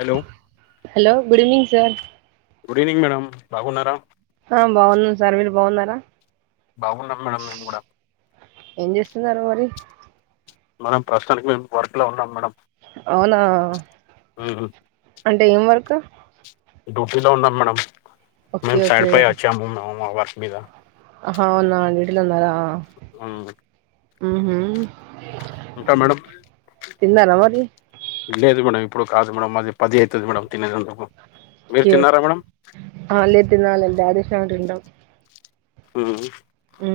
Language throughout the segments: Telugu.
Hello hello good evening sir good evening madam బాగున్నారా ఆ బాగున్నా సార్ మీరు బాగున్నారా బాగున్నాం మేడం మేము కూడా తిన్నారా మరి మేడం ప్రస్తుతానికి మేము వర్క్ లో ఉన్నాం మేడం అవునా మ్మ్. అంటే ఏం వర్కు డ్యూటీలో ఉన్నా మేడం మ ఓకే ఓకే సైడ్ పై వచ్చాము మా వర్క్ మీద ఆ అవునా డ్యూటీ లో ఉన్నారా అవు ఉ ఊ మేడం తిన్నార మరి లేదు మేడం ఇప్పుడు కాదు మాది పది అవుతుంది మేడం తినేదందుకు మీరు తిన్నారా మేడం ఆ అ లే తినాలి డాడీ వచ్చింకా తిందాం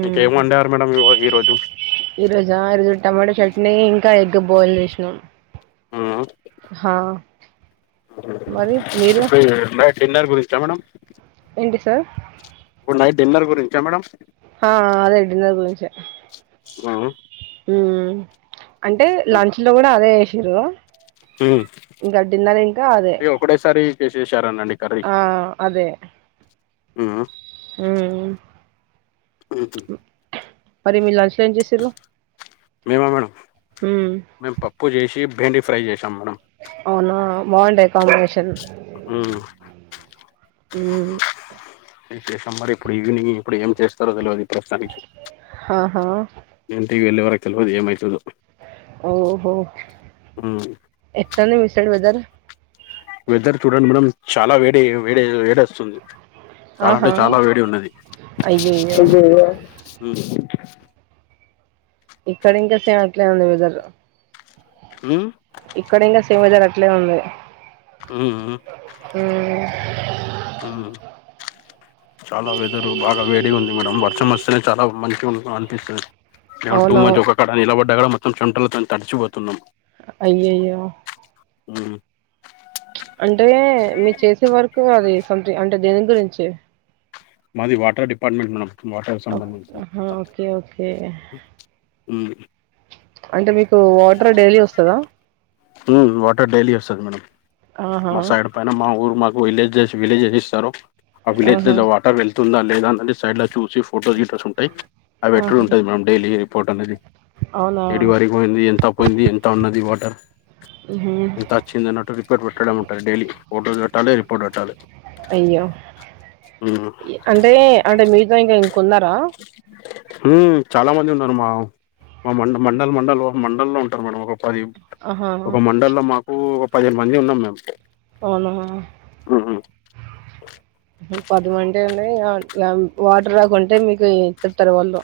ఇంకేం వండారు మేడం ఇవాల ఈ రోజు ఈ రోజా ఈ రోజు టమాటో చట్నీ ఇంకా ఎగ్ బాయిల్ చేసినాం ఆ హా మరి మీరు ఇప్పుడు నైట్ డిన్నర్ గురించా మేడమ్ ఏంటి సార్ ఇప్పు నైట్ డిన్నర్ గురించా మేడం ఆ అది డిన్నర్ గురించే ఆ అంటే మ్మ్. లంచ్ లో కూడా అదే వేస్సిరు మ్మ్. ఇంకా డిన్నర్ ఇంకా అదే ఇక ఒకటేసారి చేసేసారనండి ఆ అదే ఆ హ అఓ పరిమిలాజి మేమ మేడం ఉమ్ మేము పప్పు చేసి బెండి ఫ్రై చేసినం అవునా బాగుంటది కాంబినేషన్ ఉమ్ అ చేసాం మరి ఇప్పుడు ఈవినింగ్ ఇప్పుడు ఏం చేస్తారో తెలియదు ప్రస్తుతానికి ఆహా ఏ ఇవి వెళ్ వరకు తెల్వదు ఏమ అవుతుదు ఓహో ఉమ్ ఎట్లానే విస బజార వెదర్ చూడండి మేడం చాలా వేడి వేడే వేడే వస్తుంది చాలా అంటే ఆహా చాలా వేడి ఉన్నది అయ్యయ్యో ఇక్కడ ఇంకా సేమ్ ఇట్లే ఉంది వెదర్ ఉమ్ ఇక్కడ ఇంకా సేమ్ వేదర్ అట్లే ఉంది ఉమ్ ఊ ఉమ్ ఉమ్ చాలా వెదరు బాగా వే వేడిగా ఉంది మేడం వర్షం వస్తనే చాలా మంచిగా అనిపిస్తుంది. [unintelligible] టూ మచ్ అవునవును ఒకక్కడ నిలబడి డగడ మొత్తం చెమటలతో తడిచిపోతున్నాం అయ్యయ్యో ఉమ్ అంటే మీరు చేసే వర్క్ అది సథింగ్ అంటే దేని గురించి మాది వాటర్ డిపార్ట్మెంట్ మేడం వాటర్ కు ఓ సంబంధించింది ఆహా ఆ ఓకే ఓకే ఉమ్ అంటే మీకు వాటర్ డైలీ వస్తదా? ఉమ్ వాటర్ డైలీ వస్తది మేడం మా ఆహా సైడ్ పైన మా ఊరు మా విలేజెస్ విలేజ్స్ఇస్తారు ఆ విలేజ్ ఆహా లో వాటర్ వెల్ తుందా లేదా అన్నది సైడ్ లో చూసి ఫోటోస్ గిటర్స్ ఉంటాయి అవి వేట్టుడు ఆహా ఉంటుంది మేడం డైలీ రిపోర్ట్ అనేది అవునా ఏడి వరకు పోయింది ఎంత పోయింది ఎంత ఉన్నది వాటర్ ఉహు ఎంత వచ్చిందన్నట్టు రిపోర్ట్ పెట్టడం ఉంటుంది డైలీ ఫోటో పెట్టాలి రిపోర్ట్ పెట్టాలే అయ్యో అంటే అంటే మీతో ఇంకా ఇంకున్నారా? ఉమ్, చాలా మంది ఉన్నారు మా మా మండ మండల్ మండల్ మండలల్లో ఉంటారు మేడం ఒక పది ఆహా ఒక మండ లో మాకు ఒక పదిహేను మంది ఉన్నాం మేము అవునా ఉమ్, ఉమ్. ఉమ్ పదిమంటే అంటే ఇగ ఇగ వాటర్ రాకుంటే మీకు చెప్తారు వాళ్ళు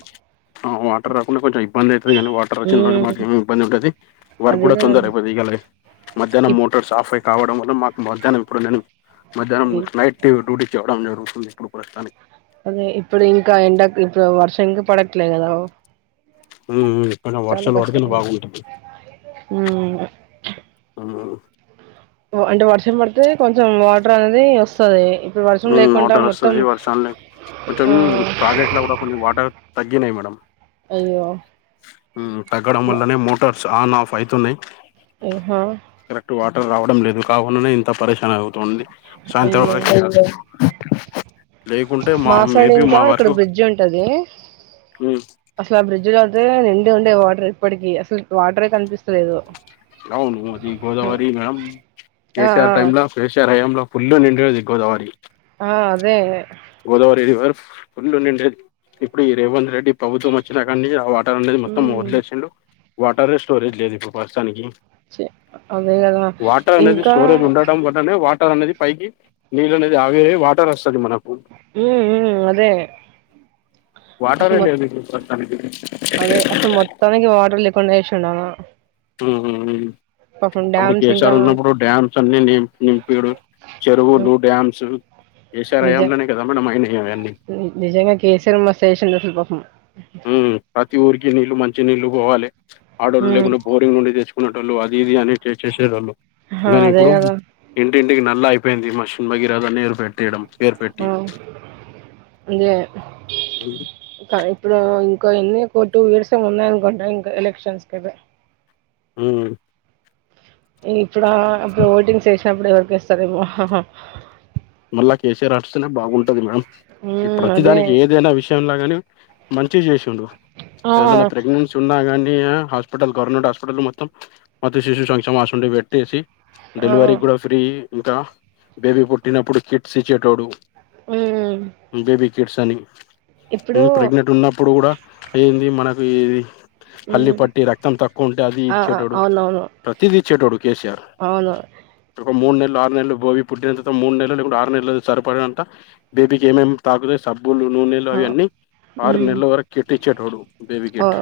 ఆ వాటర్ రాకుండా కొంచెం ఇబ్బంది అయితుది కానీ వాటర్ వచ్చిన రోజు ఉమ్ మాకేమి ఇబ్బంది ఉండది వర్క్ అదే కూడా కదా తొందర అయిపోది ఇయ్యాలే మధ్యాహ్న ఇప్ మోటార్స్ ఆఫ్ అయి రావడం వల్ల మాకు మధ్యాహ్నం ఇప్పుడు నేను మధ్యాహ్నం ఇ నైట్ డ్యూ డ్యూటీ చేయడం లేరు. అదే ఇప్పుడు ఇంకా ఎండకి ఇప్పుడు వర్షంకి పడట్లేదు కదా! హ్మ్మ్ ఏమన్నా చాలా వర్షాలు కష్టం పడితేనే బాగుంటుంది ఉమ్ వ్మ్ అంటే వర్షం పడితే కొంచెం వాటర్ అనేది వస్తది ఇప్పుడు వర్షం హ్మ్ లేకుండా వాటర్ మొత్తం వస్తది వర్షాన్ని కొంచెం ఆ ప్రాజెక్ట్ లా కూడా కొన్ని వాటర్ తగ్గి తగ్గినయ్ మేడం అయ్యో ఉమ్ తగ్గడం వల్లనే మోటార్స్ ఆన్ ఆఫ్ అయితున్నాయి. ఇహా కరెక్ట్ వాటర్ రావడం లేదు కాకుండానే ఇంత పరిశాన అవుతుంది సాయంత్రం అయ్యో వరకే మా సైడు మేబీ ఇంకా మా ఇక్కడ వరకు బ్రిడ్జ్ ఉంటది ఉమ్ అసలు బ్రిడ్జ్ లో అడ్రే నిండి ఉండే వాటర్ ఇప్పటికీ అసలు వాటరే కనిపిస్తలేదు. అవును అది హ్మ్. గోదావరి మేడం ఆ ఆ కేసీఆర్ టైమ్ లో కేసీఆర్ హయాంలో ఫుల్ నిండేది గోదావరి ఆ అదే గోదావరి రివర్ ఫుల్ నిండేది ఇప్పుడు ఈ రేవంత్ రెడ్డి ప్రభుత్వం వచ్చినా కానీ ఆవ టర్ ఉండేది మొత్తం ఉమ్ మోర్లు ఏసిండు వాటర్ ఏ స్టోరేజ్ లేదు ఇప్పుడు ప్రస్తుతానికి చి అదే కదా వాటర్ అనేది ఇంకా స్టోరేజ్ ఉండడం వల్లనే వాటర్ వాటర్ అనేది పైకి నీళ్ళు అనేది ఆవిరి అయి వాటర్ వస్తది మనకు హ్మ్ హ్మ్ అదే అసలు వాటరే మోత్త లేదు ఇప్పుడు ప్రస్తుతానికి అదే అసలే మొత్తానికి వాటర్ లేకపో కొనేసిండనా తూ ఉ ఉ అప్పుడు డ్యామ్స్ ఇంకా కేసీఆర్ ఉన్నప్పుడు డ్యామ్స్ అన్ని నింపి నింపిడు హ్మ్. చెరువులు డ్యామ్స్ కెసిఆర్ నిజ హయాంలోనే కదా మనం అయింనేది అవన్నీ ని నిజంగా కేసీఆర్ మస్త్ చేసిండు అసలు పాపం ఊ ప్రతి ఊరికి నీళ్ళు మంచి నీళ్ళు పోవాలే ఆడోళ్ళు ఉమ్ లేకుండా బోరింగ్ నుండి తెచ్చుకో టోళ్ళు అది ఇది అని టెస్ట్ చేసేటోళ్ళు కానీ అదే ఇప్పుడు కదా ఇంటింటికి నల్ల అయి అయిపోయింది మిషన్ భగీరథ నీరు పెట్టేయడం పేరు పెట్టి ఊ మీదే కా ఇప్పుడు కానీ లే టూ ఇయర్స్ ఉన్నాయి అనుకుంట ఇంకా ఎలక్షన్స్ కి అయితే హ్మ్ ఇప్పుడా అప్పుడు ఓటింగ్ చేేసినప్పుడు ఎవరి ఏస్తారేమో మళ్ళా కేసీఆర్ వస్తనే బాగుంటది మేడం ఈ మ్మ్ ప్రతి అదే దానికి ఏదైనా విషయంలోగాని తీసి చేసిండు ఆ ఎవరన్నా ప్రెగ్నెన్సీ ఉన్నా కానీ హాస్పిటల్ గవర్నమెంట్ హాస్పిటల్ మొత్తం మాతా శిశు సంక్షేమ అసువంటివి పెట్టేసి ఆ డెలివరీ కూడా ఫ్రీ ఇంకా బేబీ పుట్టినప్పుడు కిట్స్ ఇచ్చేటోడు మ్మ్ బేబీ కిట్స్ అని ఇప్పుడు ప్రెగ్నెంట్ ఉన్నప్పుడు కూడా ఏంది మనకు ఇది పల్లి మ్మ్ పట్టి రక్తం తక్కువ ఉంటే అది ఆ ఆ, ఇచ్చేటోడు అవునవును ప్రతిదీ ఇచ్చేటోడు కేసీఆర్ అవును ఒక మూడు నెలలు ఆరు నెలలు బోవి పుట్టినంత మూడు నెలలు లేకుండా ఆరు నెలలు సరిపోయే అంత సులభంగా బేబీకి ఏమేమి తాకు సబ్ బులులు నూనెలు ఆ అవి ఆన్నీ ఆరు మ్మ్ నెలల వరకు ఎత్తిచ్చేటొడు బేబీ ఆ కిట్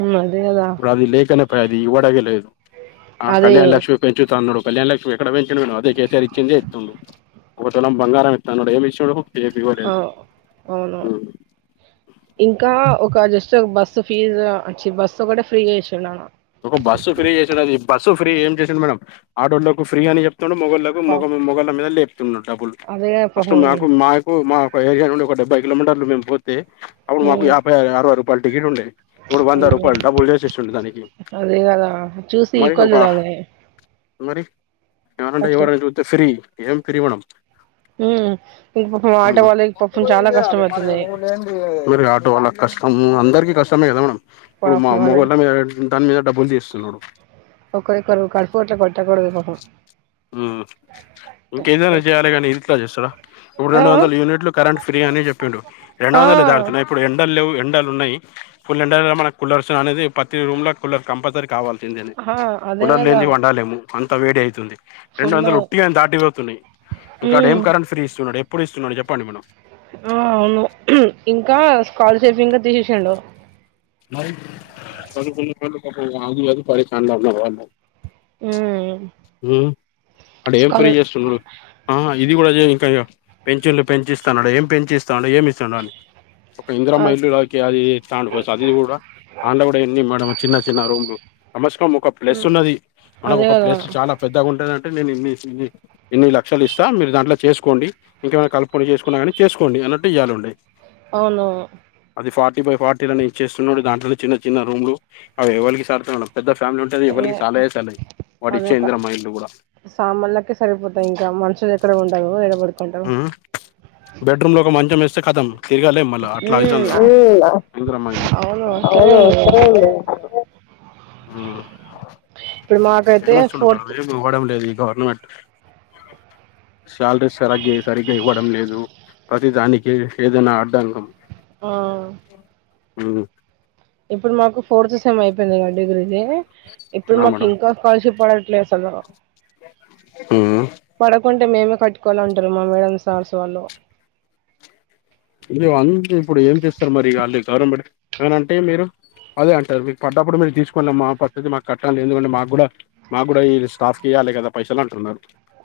మ్మ్ అదే కదా ఇప్పుడు అది లేకనే అది ఇవాడగే లేదు ఆ అదే కళ్యాణ్ లక్ష్మి పెంచుతా అన్నాడు కళ్యాణ లక్ష్మీ ఎక్కడ పెంచినాడు అదే కే సి ఆర్ ఇచ్చిందే ఇత్తుండు ఒక తులం బంగారం ఇస్తా ఆన్నాడు ఏమి ఇచ్చిండు ఏమి ఇవ్వలేదు అవ్ అవును ఇంకా ఒక జస్ట్ బస్సు ఫీజు వచ్చి బస్సు ఒకటే కూడా ఫ్రీగా ఇచ్చిండు ఆయన ఒక బస్సు ఫ్రీ చేసాడు అది బస్సు ఫ్రీ ఏం చేసిండు మేడం ఆడోళ్ళకు ఫ్రీ అని చెప్ మొగళ్లకు మొగ పాపం మొగళ్ళ మీద లేపుతున్నా డబ్బులు అదే ఫస్ట్ పాపం మాకు మాకు మా ఒక ఏరియా నుడి ఒక డెబ్బై కిలోమీటర్లు మేము పోతే అప్పుడు మాకు మ్మ్ యాభై ఆ అరవ రపాయలు టికట్ ఉండే ఇప్పుడు వంద అయ్యో రూపాయలు డబల్ చేసే చేసిండు దానికి అదే కదా చూసి మరి ఈక్వల్ ఒక చూడాలే మరి ఎరంటే ఎవరూ అని చూస్తే ఫీ ఏం ప్రీ మేడం ఉమ్ ఇంక పాపం ఆ ఆటో ఆ వాళ్ళకి పాపం మట్టిలో ఏం చాలా కష్టం చేయాలి మరి అవుతుంది నువ్వు లేనిది కష్టం అందరికి కష్టమే కదా మేడం ఇప్పుడు మా పాపం అదే మొగోళ్ళ మీద దాని మీద డబ్బులు చేస్తున్నాడు ఒకరికొకరు కడుపు ఆట్లా కొట్ట కూడదు పాపం ఉమ్ ఇంకేదైనా చేయాలి కానీ ఇట్లా చేస్తడా ఇప్పుడు ఆ రెండు వందల యూనిట్లు కరెంట్ ఫ్రీ అని చెప్పిండు రెండు ఆ వందలు దాటుతున్నాయి ఇప్పుడు ఎండలేవ్ ఎం ఉన్నాయి ఫుల్ ఎండ మన కులర్స్ అనేది పతి రూమ్ లో కూలర్ కంపల్సరీ కావాలి ఏంది ఏంది ఆ అదే కులర్ కదా లేనిది వండాలేము అంతా వేడి అయతుంది రెండు ఫుల్ వందలు ఒట్టిగా దాటిపోతున్నాయి ఇంకాడ ఏం ఉమ్ కరెంట్ ఫ్రీ ఇస్తున్నాడు ఇప్పుడు ఇస్తున్నాడు చెప్పండి మేడం ఆ అవును ఇంకా స్కాలర్షిప్స్ ఇంకా తీసేసిండు చదువుకొని వాళ్లు పాపం [unintelligible] పరేషాన్ల ఉన్నరు వాళ్లు ఉమ్ ఆడ ఏం పని స్కాలర్ చేస్తున్నాడు ఆ ఇది కూడా ఇంకా పెన్షన్లు పెంచి ఇస్తాన్నాడు ఏం పెంచిస్తాడు ఏమి ఇస్తాడు వాని ఒక అ ఇంద్రమ్మ ఇల్లు ఇస్తాండు ఫస్ట్ అది కూడా అల్ల కూడా ఎన్ని మేడం చిన్న చిన్న రూమ్లు కనీసం ఒక ప్లస్ ఉన్నది మనకి అదే ఒక కదా ప్లేస్ పెద్దగా ఉంటదంటే నేను ఇన్ని ఇన్ని లక్షలు ఇస్తా దాంట్ల చేసుకోండి ఇంకేమన్నా కలుపుకొని చేస్ చేసుకోండి అన్నట్టు ఇయ్యాలుండే అవును ఫార్టీ ఫై ఫార్టీలానే ఇచ్చేస్తున్నాడు దాంట్లో చిన్న చిన్న రూములు అవి ఎవరికి సాల్తయ్ మేడం పెద్ద ఫ్యామిలీ ఉంటది ఎవ్వలికి సాలయే సాలవ్ వాడి ఇంకా సామాన్లకే సరిపోతాయి ఇంకా మనుషులు ఎక్కడ ఉంటాము ఏడ పడు ఉ బెడ్రూంలో ఒక మంచం వేస్తే కతం తిరుగలేం అట్లా ఉమ్ అయితుంది ఆ ఇందిరమ్మ ఇల్లు అవును అట్లనే అవును ఉంది అసలే అసలు ఇప్పుడు మాకైతే ఏమిస్తుండు మేడం ఫోర్త్ ఏమి ఇవ్వడం లేదు గవర్నమెంట్ శాలరీస్ సరికి సరిగ్గా ఇవ్వడం లేదు ప్రతి దానికి ఏదున్న అడ్డాకం ఆ ఉమ్ ఇప్పుడు మాకు ఫోర్త్ సెమ్ అయిపోయిందిగా డిగ్రీది ఇప్పుడు నా మాకు ఇంకా స్కాలర్షిప్ పడ లే అసలు ఊ అంటే మేమే కట్టుకోవాలంటుర్రు మా మేడం సార్స్ వాళ్ళు అంతే ఇప్పుడు ఏం చేస్తారు మరి అల్లూ గవర్నమెంట్ ఏమన్నా అంటే మీరు అదే అంటారు మీకు పడ్డప్పుడు మీరు తీసుకోండి అమ్మ మా పద్ధతి మాకు కట్టాలి ఎందుకంటే మాకు కూడా మాకు కూడా ఈ స్టాఫ్కి ఇయ్య కదా పైసలు అంటున్నారు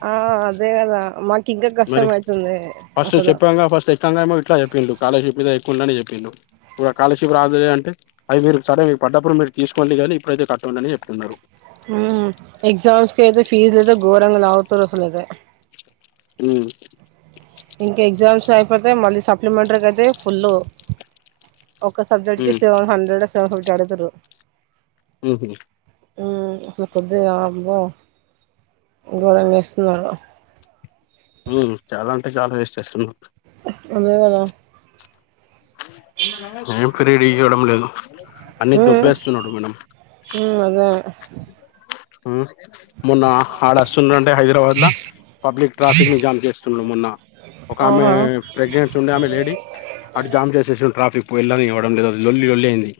ఆ అదే కదా మాకు ఇంకా మరి కష్టం అయితుంది ఫస్ట్ అసలు చెప్పాంగా ఫస్ట్ ఎక్కంగా ఏమో ఇట్లా చెప్పిండు కాలేజ్ ఫీజు ఎక్కువ ఉందనే చెప్పిండు స్కాలర్షిప్ రాదులే అంటే అది మీరు సరే మీకు పడ్డప్పుడు మీరు తీసుకోండి కానీ ఇప్పుడైతే కట్టండి అని చెప్తున్నారు ఎగ్జామ్స్కి అయితే ఫీజు అయితే ఘోరంగా లావుతారు అసలు అయితే ఉమ్ ఇంకా ఎగ్జామ్స్ అయిపోతే మళ్ళీ సప్లిమెంటరీ కి అయితే ఫులు ఒక్క సబ్జెక్ట్కి ఉమ్ సెవెన్ హండ్రెడ్ సెవెన్ ఫిఫ్టీ అడుగుతుర్రు ఉమ్ మ్మ్ కొద్దిగా అమ్మో గోరం చేస్తున్నారు చాలా అంటే చాలా వేస్ట్ చేస్తున్నారు అదే కదా ఎంకరేజ్ ఇయ్యడం లేదు అన్ని ఉ దొబ్బేస్తున్నాడు మేడం ఉ ఊ అదే ఉ మొన్న ఆడ వస్తున్నాడు అంటే హైదరాబాద్ లో పబ్లిక్ ట్రాఫిక్ ని జామ్ చేస్తున్నాడు మొన్న ఒక ఆమె ఆహా ప్రెగ్నెన్సీ ఉండే ఆమె లేడీ అటు జామ్ చేసేసిండు ట్రాఫిక్ వెళ్ళని లొల్లి లొల్లి అయింది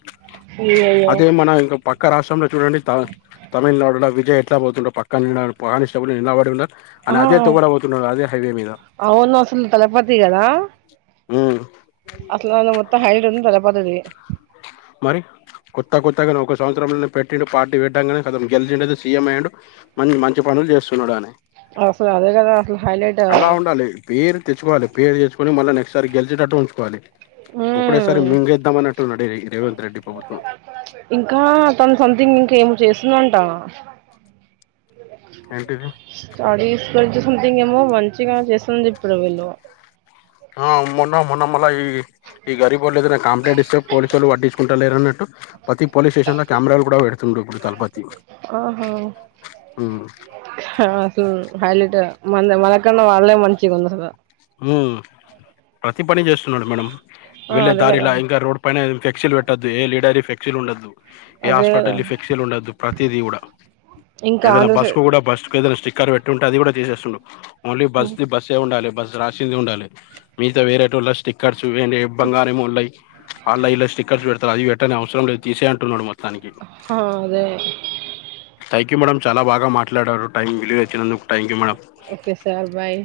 అయ్యయ్యో అదే మన ఇంకా పక్క రాష్ట్రంల చూడండి తమిళనాడుల విజయ్ ఇట్లా పోతుండు పక్కన ఉన్న కానిస్టేబుల్ నీలబడి ఉండ అనే ఆ అదే తొవ్వల పోతున్నారు అదే హైవే మీద అవును అసలు తలపతి ఉమ్ అసల్ అళ్ళ మొత్తం హైలేట్ ఉంది తలపాతిది మరి కొత్త కొత్తగానే ఒక సంవత్సరంలనే పెట్టిండు పార్టీ పెట్టంగానే కతం గెలిచిండు సీఎం అఇండు మన్ మంచి పను లు చేస్తున్నాడయనే అసలు అదే కదా అసలు హైలైట్ అలా ఉండాలి పేరు తెచ్చుకోవాలి పేరు తెచ్చు కొని మళ్ళీ నెక్స్ట్ సారి గెలిచేటట్టు ఉంచుకోవాలి మ్మ్ ఒకటేసారి మింగేద్దాం అన్నటు నడి ఇంకా తను సంథింగ్ ఇంకా ఏం చేస్తుందంటావా ఏంటిది [unintelligible] సంథింగ్ ఏమో మంచిగా చేస్తుంది ఇప్పుడు వీళ్ళు ఆ మొన్న మొన్న మళ్ళ ఈ ఈ గరిీ బోర్లు ఏదైనా కంప్లంట్ ఇస్తే పోలీసుళ్ళుడ్టించకుంటారు లేరన్నట్టు ప్రతి పోలీస్ స్టేషన్ లో కెమెరాలు కూడా పెడుతుండు ఇప్పుడు తలపతి ఆహ ఉమ్ అ సు హైలైట్ మ మనకన్న వాళ్ళే మంచిగుంది మ్ ప్రతి పని చేస్తున్నాడు మేడం ఆ వెళ్ళే అదే కదా దారిలా ఇంకా రోడ్ పైన ఫెక్సిల్లు పెట్టద్దు ఏ లీడర్వి ఫ్లెక్సిల్ ఉండద్దు ఏ అదే కదా హాస్పిటల్ వి ఫిక్సల్ ఉండద్దు ప్రతిదీ కూడా ఇంకా ఏదైనా ఆంధ్ర బస్ కు సైడ్ కూడా బస్ ఏదైనా స్టిక్కర్ పెట్టి ఉంటే అది కూడా తీసేస్తుండు ఓన్లీ బస్ బస్స్ ఉండాలి బస్ రాసింది ఉండాలి మీగత వేరేటోళ్ళ స్టిక్కర్ చ్చు బంగారమొళ్ళయి ఆన్లైన్ లస్టిక్కర్స్ పెడతారు అది పెట్టని అవసరం లేదు తీసై అంటున్నాడు మ హ అదే క్ మేడం చాలా బాగా మాట్లాడారు టైం విలువ ఇచ్చినందుకు thank you madam okay sir bye